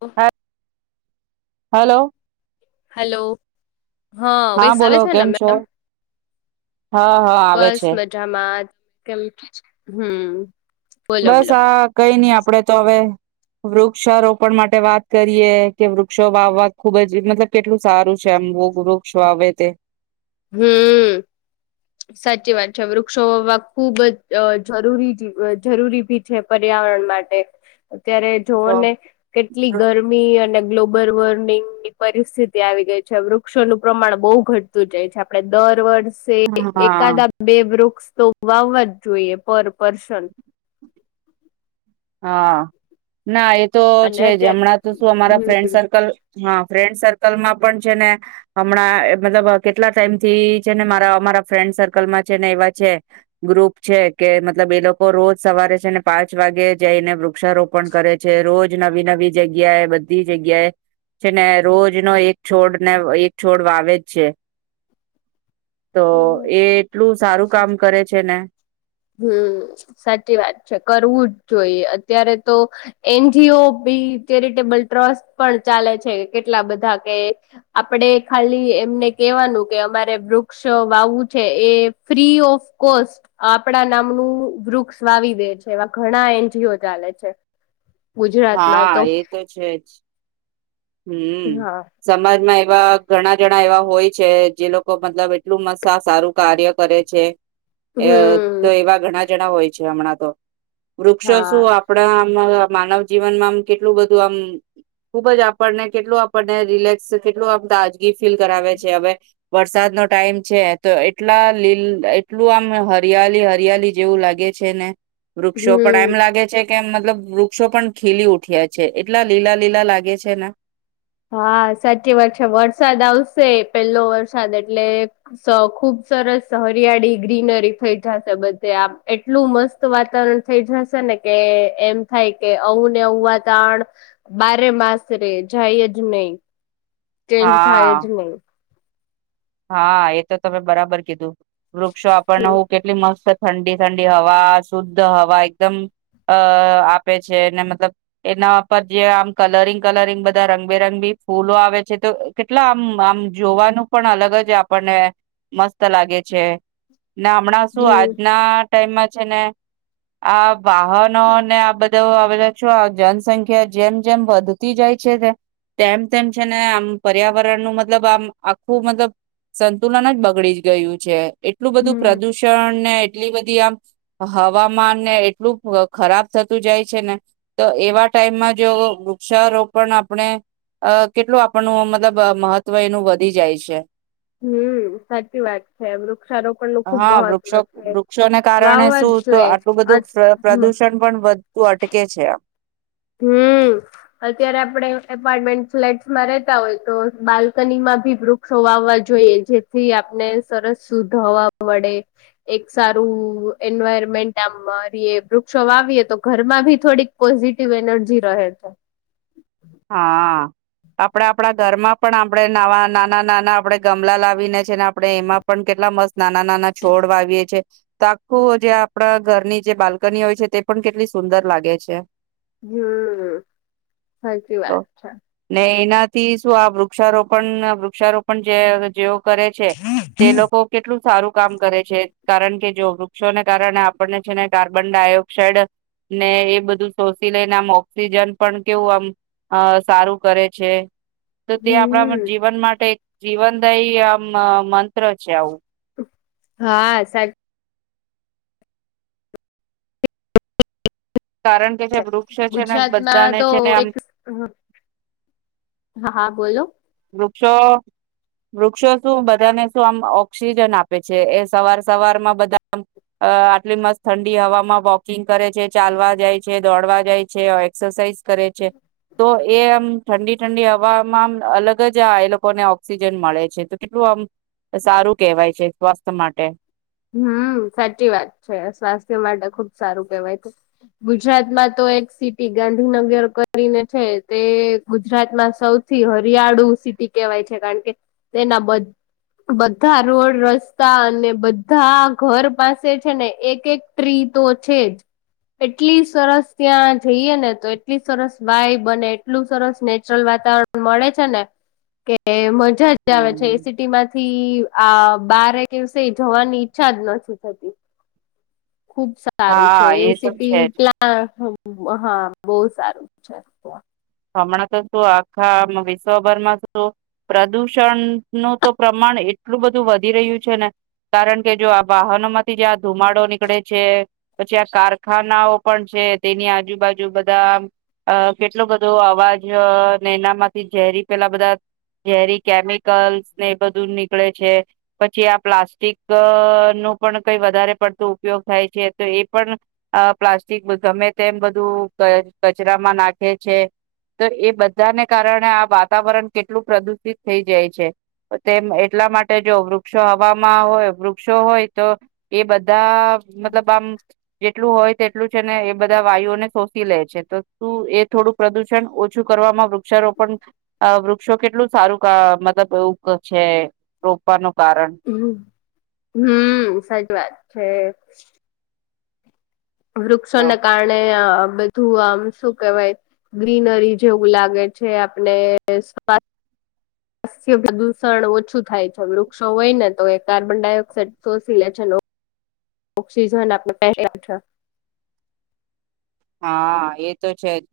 ઓ. Hello. Hello. હા, હવે સારે બોલો છે ને કેમ છો મેમ. હા હા આવે બસ છે મજામાં. હમ્મ. બસ આ કઈ નહી આપ આપડે તો હવે વૃક્ષારોપણ માટે વાત કરીએ કે વૃક્ષો વાવવા ખુબ જ મતલબ કેટલું સારું છે એમ વૃક્ષ વાવે તે હમ્મ, સાચી વાત છે. વૃક્ષો ખુબ જ અહ જરૂરી જી જરૂરી ભી છે પર્યાવરણ માટે. ત્યારે જોઓ તો ને કેટલી ગરમી અને ગ્લો બર વોર્નિંગની પરિસ્થિતિ આવી ગઈ છે. વૃક્ષોનું પ્રમાણ બહુ ઘટતું જાય છે આપડે દર વર્ષ સે હા એકાદ આ બે વૃષ તો વાવા જ જોઈએ પર પર્સન. હા, ના એ તો અને છે જ અત્યારે હમણાં તો શું અમારા ફ્રેન્ડ હમ સર્કલ હા ફ્રેન્ડ સર્કલમાં પણ છે ને હમણાં અહ મતલબ કેટલા ટાઈમ થી છે ને મારા અમારા ફ્રેન્ડ સર્કલમાં છે ને એવા છે ગ્રુપ છે કે મતલબ એ લોકો રોજ સવારે છે ને પાંચ વાગે જાયને વૃક્ષારોપણ કરે છે રોજ જે નવી નવી જગ્યાએ બધી જગ્યાએ છે ને રોજ નો એક છોડ ને એક છોડ વાવે જ છે. તો એ એટલું સારું કામ કરે છે ને હમ્મ, સાચી વાત છે કરવું જ જોઈ અત્યારે તો એનજીઓ બી ચેરિટેબલ ટ્રસ્ટ પણ ચાલે છે કેટલા બધા કે આપડે ખાલી એમને કેવાનું કે અમારે વૃક્ષ વાવું છે એ ફ્રી ઓફ કોસ્ટ આપણા નામનું વૃક્ષ વાવી દે છે એવા ઘણા એનજીઓ ચાલે છે. હા એ તો છે જ. [unintelligible] હા એવા ઘણા જણા એવા હોય છે જે લોકો મતલબ એટલું મસ્ત આ સારું કાર્ય કરે છે. અ તો હમ એવા ઘણા જના હોય છે હમણાં તો વૃક્ષો હા શું આપડા. માનવ જીવનમાં આમ કેટલું બધું આમ ખુબ જ આપને કેટલું આપણને રિલેક્સ કેટલું આપતા ફીલ કરાવે છે હવે વરસાદ નો ટાઈમ છે તો એટલા લીલ એટલું આમ હરિયાલી હરિયાલી જેવું લાગે છે ને વૃક્ષો પણ હમ એમ લાગે છે. કેમ મતલબ વૃક્ષો પણ ખીલી ઉઠ્યા છે એટલા લીલા લીલા લાગે છે ને હા સાચી વાત છે વરસાદ આવશે પેલો વરસાદ એટલે ખુબ સરસ હરિયાળી ગ્રીનરી થઈ જશે બધે આમ એટલું મસ્ત વાતાવરણ થઈ જશે ને કે એમ થાય કે આવું ને આવું વાતાવરણ બારે માસ રે જાય જ નહી. ચેન્જ થાય હા જ નહી. હા એ તો તમે બરાબર કીધું વૃક્ષો આપણને હમ હું કેટલી મસ્ત. ઠંડી ઠંડી હવા શુદ્ધ હવા એકદમ અ આપે છે મતલબ એના પર જે આમ કલરિંગ કલરિંગ બધા રંગબેરંગ બી ફૂલો આવે છે તો કેટલા આમ આમ જોવાનું પણ અલગ મગજ આપણને મસ્ત લાગે છે. ને હમણાં શું આજના ટાઈમમાં છેને આ વાહનો ને આ બ ધા આવે છો જનસંખ્યા જેમ જેમ વધતી જાય છે તેમ તેમ છે ને આમ પર્યાવરણ નું મતલબ આમ આખું મતલબ સંતુલન જ બગડી ગયું છે. એટલું બધું હમ પ્રદૂષણ ને એટલી બધી આમ હવામાન ને એટલું ખરાબ થતું જાય છે ને તો એવા ટાઈમમાં જો વૃક્ષારોપણ આપણે અ કેટલું આપણનું મતલબ મહત્વ એનું વધી જાય છે. હમ સાચી વાત છે વૃક્ષારોપણ નું ખુબ હા મહત્વ વૃક્ષો છે વૃક્ષોને કારણે વાવવા જ શું તો જોએ આટલું બધું પ્ર પ્રદુષણ પણ વધતું [unintelligible] અટકે છે. હમ અત્યારે આપણે એપાર્ટમેન્ટ ફ્લેટસમાં રેતા હોય તો બાલ્કનીમાં ભી વૃક્ષો વાવવા જોઈએ જેથી આપને સરસ શુદ્ધ હવા મળે એક સારું એન્વાયરમેન્ટ આમ મારીએ વૃક્ષો વાવીએ તો ઘરમાં ભી થોડીક પોઝિ ટીવ એનર્જી રહે હા આપણેે આપણા ઘરમાં પણ આપણેે નાવા નાના નાના આપણેે ગમલા લાવીને છે ને આપણે એમાં પણ કેટલા મસ્ત નાના નાના છોડ વાવીએ છીએ તો આખું જે આપણા ઘરની જે બાલ્કની હોય છે તે પણ કેટલી સુંદર લાગે છે. હમ સાચી વાત છે. થી શું આ વૃક્ષારોપણ વૃક્ષારોપણ જે જેઓ કરે છે તે લોકો કેટલું સારું કામ કરે છે કારણ કે જો વૃક્ષોને કારણે આપણને છે ને કાર્બન ડાયોક્સાઇડ ને એ બધું શોષી લઈને આમ ઓક્સિજન પણ કેવું આમ અહ સારું કરે છે. તો તે આપડા હમ જીવન માટે જીવનદાઈ આમ અહ મંત્ર છે આઉં. હા સા કારણ કે જે વૃક્ષ છે ને બધાને ગુજરાતમાં તો છે ને આમ એક હા બોલો. વૃક્ષો વૃક્ષો શું બધાને શું આમ ઓક્સિજન આપે છે એ સવાર સવારમાં બધામ અહ આટલી મસ્ત ઠંડી હમાં વોકિંગ કરે છે, ચાલવા જાય છે, દોડવા જાય છે, એક્સરસાઇઝ કરે છે, તો એ આમ ઠંડી ઠંડી હવામાં આમ અલગ ગજ આ એ લોકોને ઓક્સિજન મળે છે તો કેટલું આમ સારું કેહેવાય છે સ્વાસ્થ્ય માટે. હમ્મ, સાચી વાત છે સ્વાસ્થ્ય માટે ખુબ સારું કેહેવાય છે ગુજરાતમાં તો એક સિટી ગાંધીનગર કરીને છે તે ગુજરાતમાં સૌથી હરિયાળુ સિટી કેહેવાય છે કારણ કે તેના બધ-બધા રોડ રસ્તા અને બધ ધા ઘર પાસે છે ને એક એક ટ્રી તો છે જ એટલી સરસ ત્યાં જઈએ ને તો એટલી સરસ વાઈબ અને એટલું સરસ નેચરલ વાતાવરણ મળે છે ને કે એમજ જા આવે છે એ હમ સિટી માંથી આ બારે દિવસે જવાન ઈચ્છા જ નથી થતી. ખુબ સારું છે હા એ તો છે સિટી જ પ્લા હ હા, બહુ સારું છે તો. હમણાં તો શુ આખા વિશ્વભરમાં શુ પ્રદુષણ નું તો પ્રમાણ એટલું બધું વધી રહ્યું છે ને કારણ કે જો આ વાહનો માંથી જે આ ધુમાડો નીકળે છે પછી આ કારખાનાઓ પણ છે તેની આજુબાજુ બધા અહ કેટલો બ ધો અવાજ અહ ને એનામાંથી ઝેરી પેલા બધા ઝેરી કેમિકલ્સ ને એ બધું નીકળે છે. પછી આ પ્લાસ્ટિક નું પણ કઈ વધારે પડતું ઉપયોગ થાય છે તો એ પણ અહ પ્લાસ્ટિક ગમે તેમ બધું ક કચરામાં નાખે છે. તો એ બધાને કારણે આ વાતાવરણ કેટલું પ્રદુષિત થઈ જાય છે તેમ એટલા માટે જો વૃક્ષો હવામાં હોય વૃક્ષો હોય તો એ બધ ધા મતલબ આમ જેટલું હોય તેટલું છે ને એ બધા વાયુઓને શોષી લે છે તો તું એ થોડુંક પ્રદુષણ ઓછું કરવામાં વૃ ક્ષારોપણ આ વૃ વૃક્ષો કેટલું સારું અહ મતલબ એવુંક છે રોપવાનું કારણ. હમ્મ, સારી વાત છે. તો વૃક્ષોને કારણે અહ આ બધું આમ શું કેહેવાય ગ્રીનરી જેવું લાગે છે આપણે [unintelligible] [inaudible] પ્રદુષણ ઓછું થાય છે વૃક્ષો હોય ને તો એ કાર્બન ડાયોક્સાાઈડ શોષી લે છે નો ઓક્સીજન આપને [inaudible] હા, એ તો છે જ.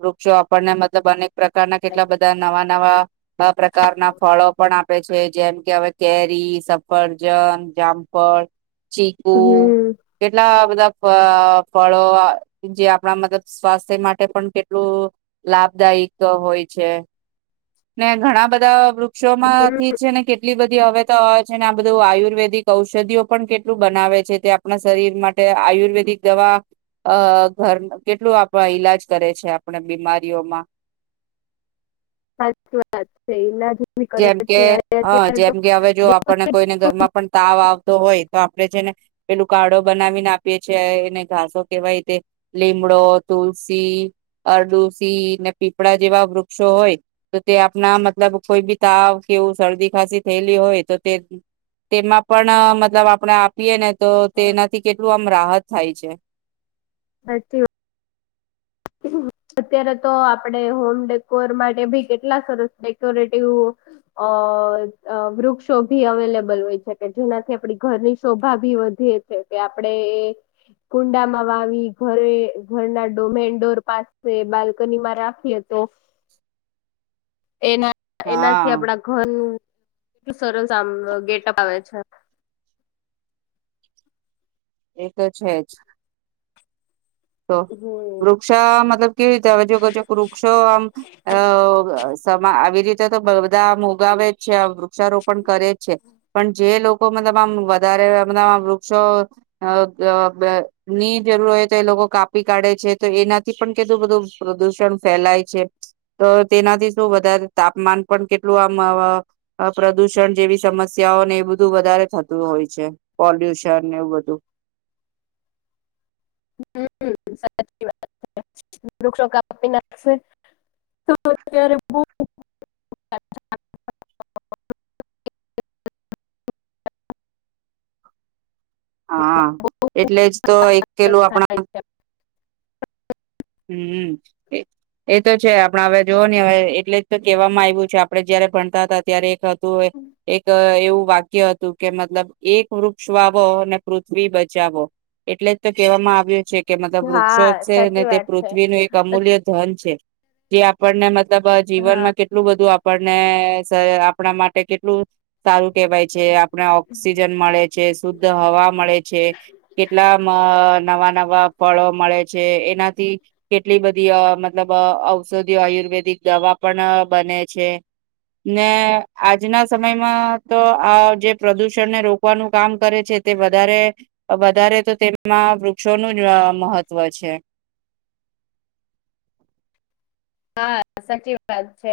વૃક્ષો આપણને મતલબ અનેક પ્રકારના કેટલા બધા નવા નવા આ પ્રકારના ફળો પણ આપ આપે છે જેમ કે હવે કેરી, સફરજન, જામફળ ચીકુ, હમ કેટલા બધા ફઆ ફળો આ જે આપણા મતલબ સ્વાસ્થ્ય માટે પણ કેટલું લાભદાઈક હોય છે. ને ઘણા બધા વૃ ક્ષો હમ, માંથી છે ને કેટલી બ ધી હવે તો છે ને આ બધું આયુર્વેદિક ઔષધિઓ પણ કેટલું બનાવે છે તે આપણા શરીર માટે આયુર્વેદિક દવા અહ ઘર કેટલું આપ ઈલાજ કરે છે આપણે બીમારીઓમાં સાચી વાત છે ઈલાજ બી કરે જેમ છે કે અને હા અત્યારે તો જેમ કે હવે જો આપણને કોઈને ઘરમાં પણ તાવ આવતો હોય તો આપડે છેને પેલું કાળો બનાવીને આપીએ છે એને ઘાસો કેહેવાય તે લીમડો, તુલસી, અરદુસી, ને પીપળા જેવા વૃક્ષો હોય તો તે આપના મતલબ કોઈ બી તાવ કે એવું શરદી ખાસી થયેલી હોય તો તે તેમાં પણ અહ મતલબ આપણે આપીએ ને તો તેનાથી કેટલું આમ રાહત થાય છે. હાચુ અત્યારે તો આપડે હોમ ડેકોર માટે ભી કેટલા સરસ ડેકોરેટિવ અહ અહ વૃક્ષો ભી અવેલેબલ હોય છે કે જેનાથી આપડી ઘરની શોભા ભી વધીએ છે કે આપડે એ કુંડામાં વાવી ઘરે ઘરના ડોમેન ડોર પાસે બાલ્કની માં રાખીએ તો એના એનાથી હા. આપણા ઘરનું એટલું સરસ આમ ગેટઅપ આવે છે. એ તો છે જ તો હમ વૃક્ષા મતલબ કેવી રીતે હવે જો કે વૃક્ષો આમ સ આવી રીતે તો બધા આમ ઉગાવે જ છે વૃ વૃક્ષા રોપણ કરે છે, પણ જે લો કો મતલબ આમ વધારે અમ વૃક્ષો અ અ ની જરૂર હોય તો એ લોકો કાપી કાઢે છે તો એનાથી પણ કેટલું બધું પ્રદૂષણ ફેલાય છે, તો તેનાથી શું વધારે તાપમાન પણ કેટલું આમ પ્રદુષણ જેવી સમસ્યાઓને એ બધું વધારે થતું હોય છે. પોલ્યુશન એવું બધું હમ. સાચી વાત છે વૃક્ષો કાપી નાખશે તો અત્યારે બો હા એટલે જ તો એક કે નું થાય આપણા છે. હમ. એ તો છે આપણા હવે જોવ ને હવે એટલે જ તો કેહેવામાં આવ્યું છે. આપડે જયારે ભણતા હતા ત્યારે એક તો એક એવું વાક્ય હતું કે મતલબ એક વૃક્ષ વાવો અને પૃથ્વી બચાવો એટલે જ તો કહેવામાં આવે છે કે મતલબ વૃક્ષો હા છે ને સાચી તે વાત છે. પૃથ્વીનું એક અમૂલ્ય ધન જે આપણને મ મતલબ હા જીવન માં કેટલું બધું આપણને સર આપણા માટે કેટલું સારું કેવાય છે. આ આપને ઓક્સિજન મળે છે શુદ્ધ હવા મળે છે કેટલા આમ અહ નવા નવા ફળો મળે છે એનાથી કેટલી બધી અહ મતલબ અહ ઔષધિઓ આયુર્વેદિક દવા પણ બને છે ને આજના સમયમાં તો અહ જે પ્રદુષણને રોકવાનું કામ કરે છે તે વધારે વધારે તો તેમાં વૃક્ષોનું જ અહ મહત્વ છે. હા, સાચી વાત છે.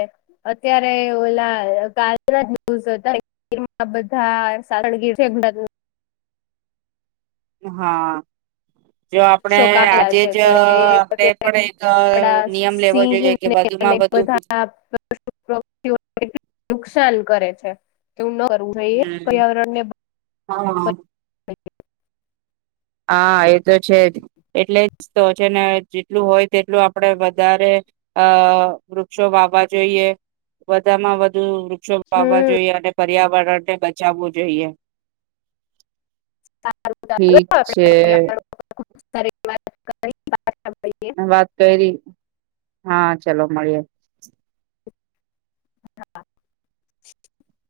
અત્યારે ઓલા [inaudible] હા. જો આપણે ષો કપેલા આજે છે જ તો એ આપણે અત્યારે પણ એક આપડા નિયમ લેવો જોઈએ કે સિંહને અને વધુમાં વધુ બધાતિ [inaudible] નુકસાન કરે છે. એવું ના કરવું જોઈએ પર્યાવરણ ને હા. [inaudible] [inaudible] હા, એ તો છે જ. એટલે જ તો છે ને જેટલું હોય તેટલું આપડે વધારે અહ વૃક્ષો વાવવા જોઈએ વધામાં વધુ વૃ ષો વાવા હમ જોઈએ અને પ પર્યાવરણને બચાવવું જોઈએ. સારું [inaudible] આપડે જે [inaudible] મળીએ મેં વાત કંઈરી. હા ચલો મળીએ. [unintelligible]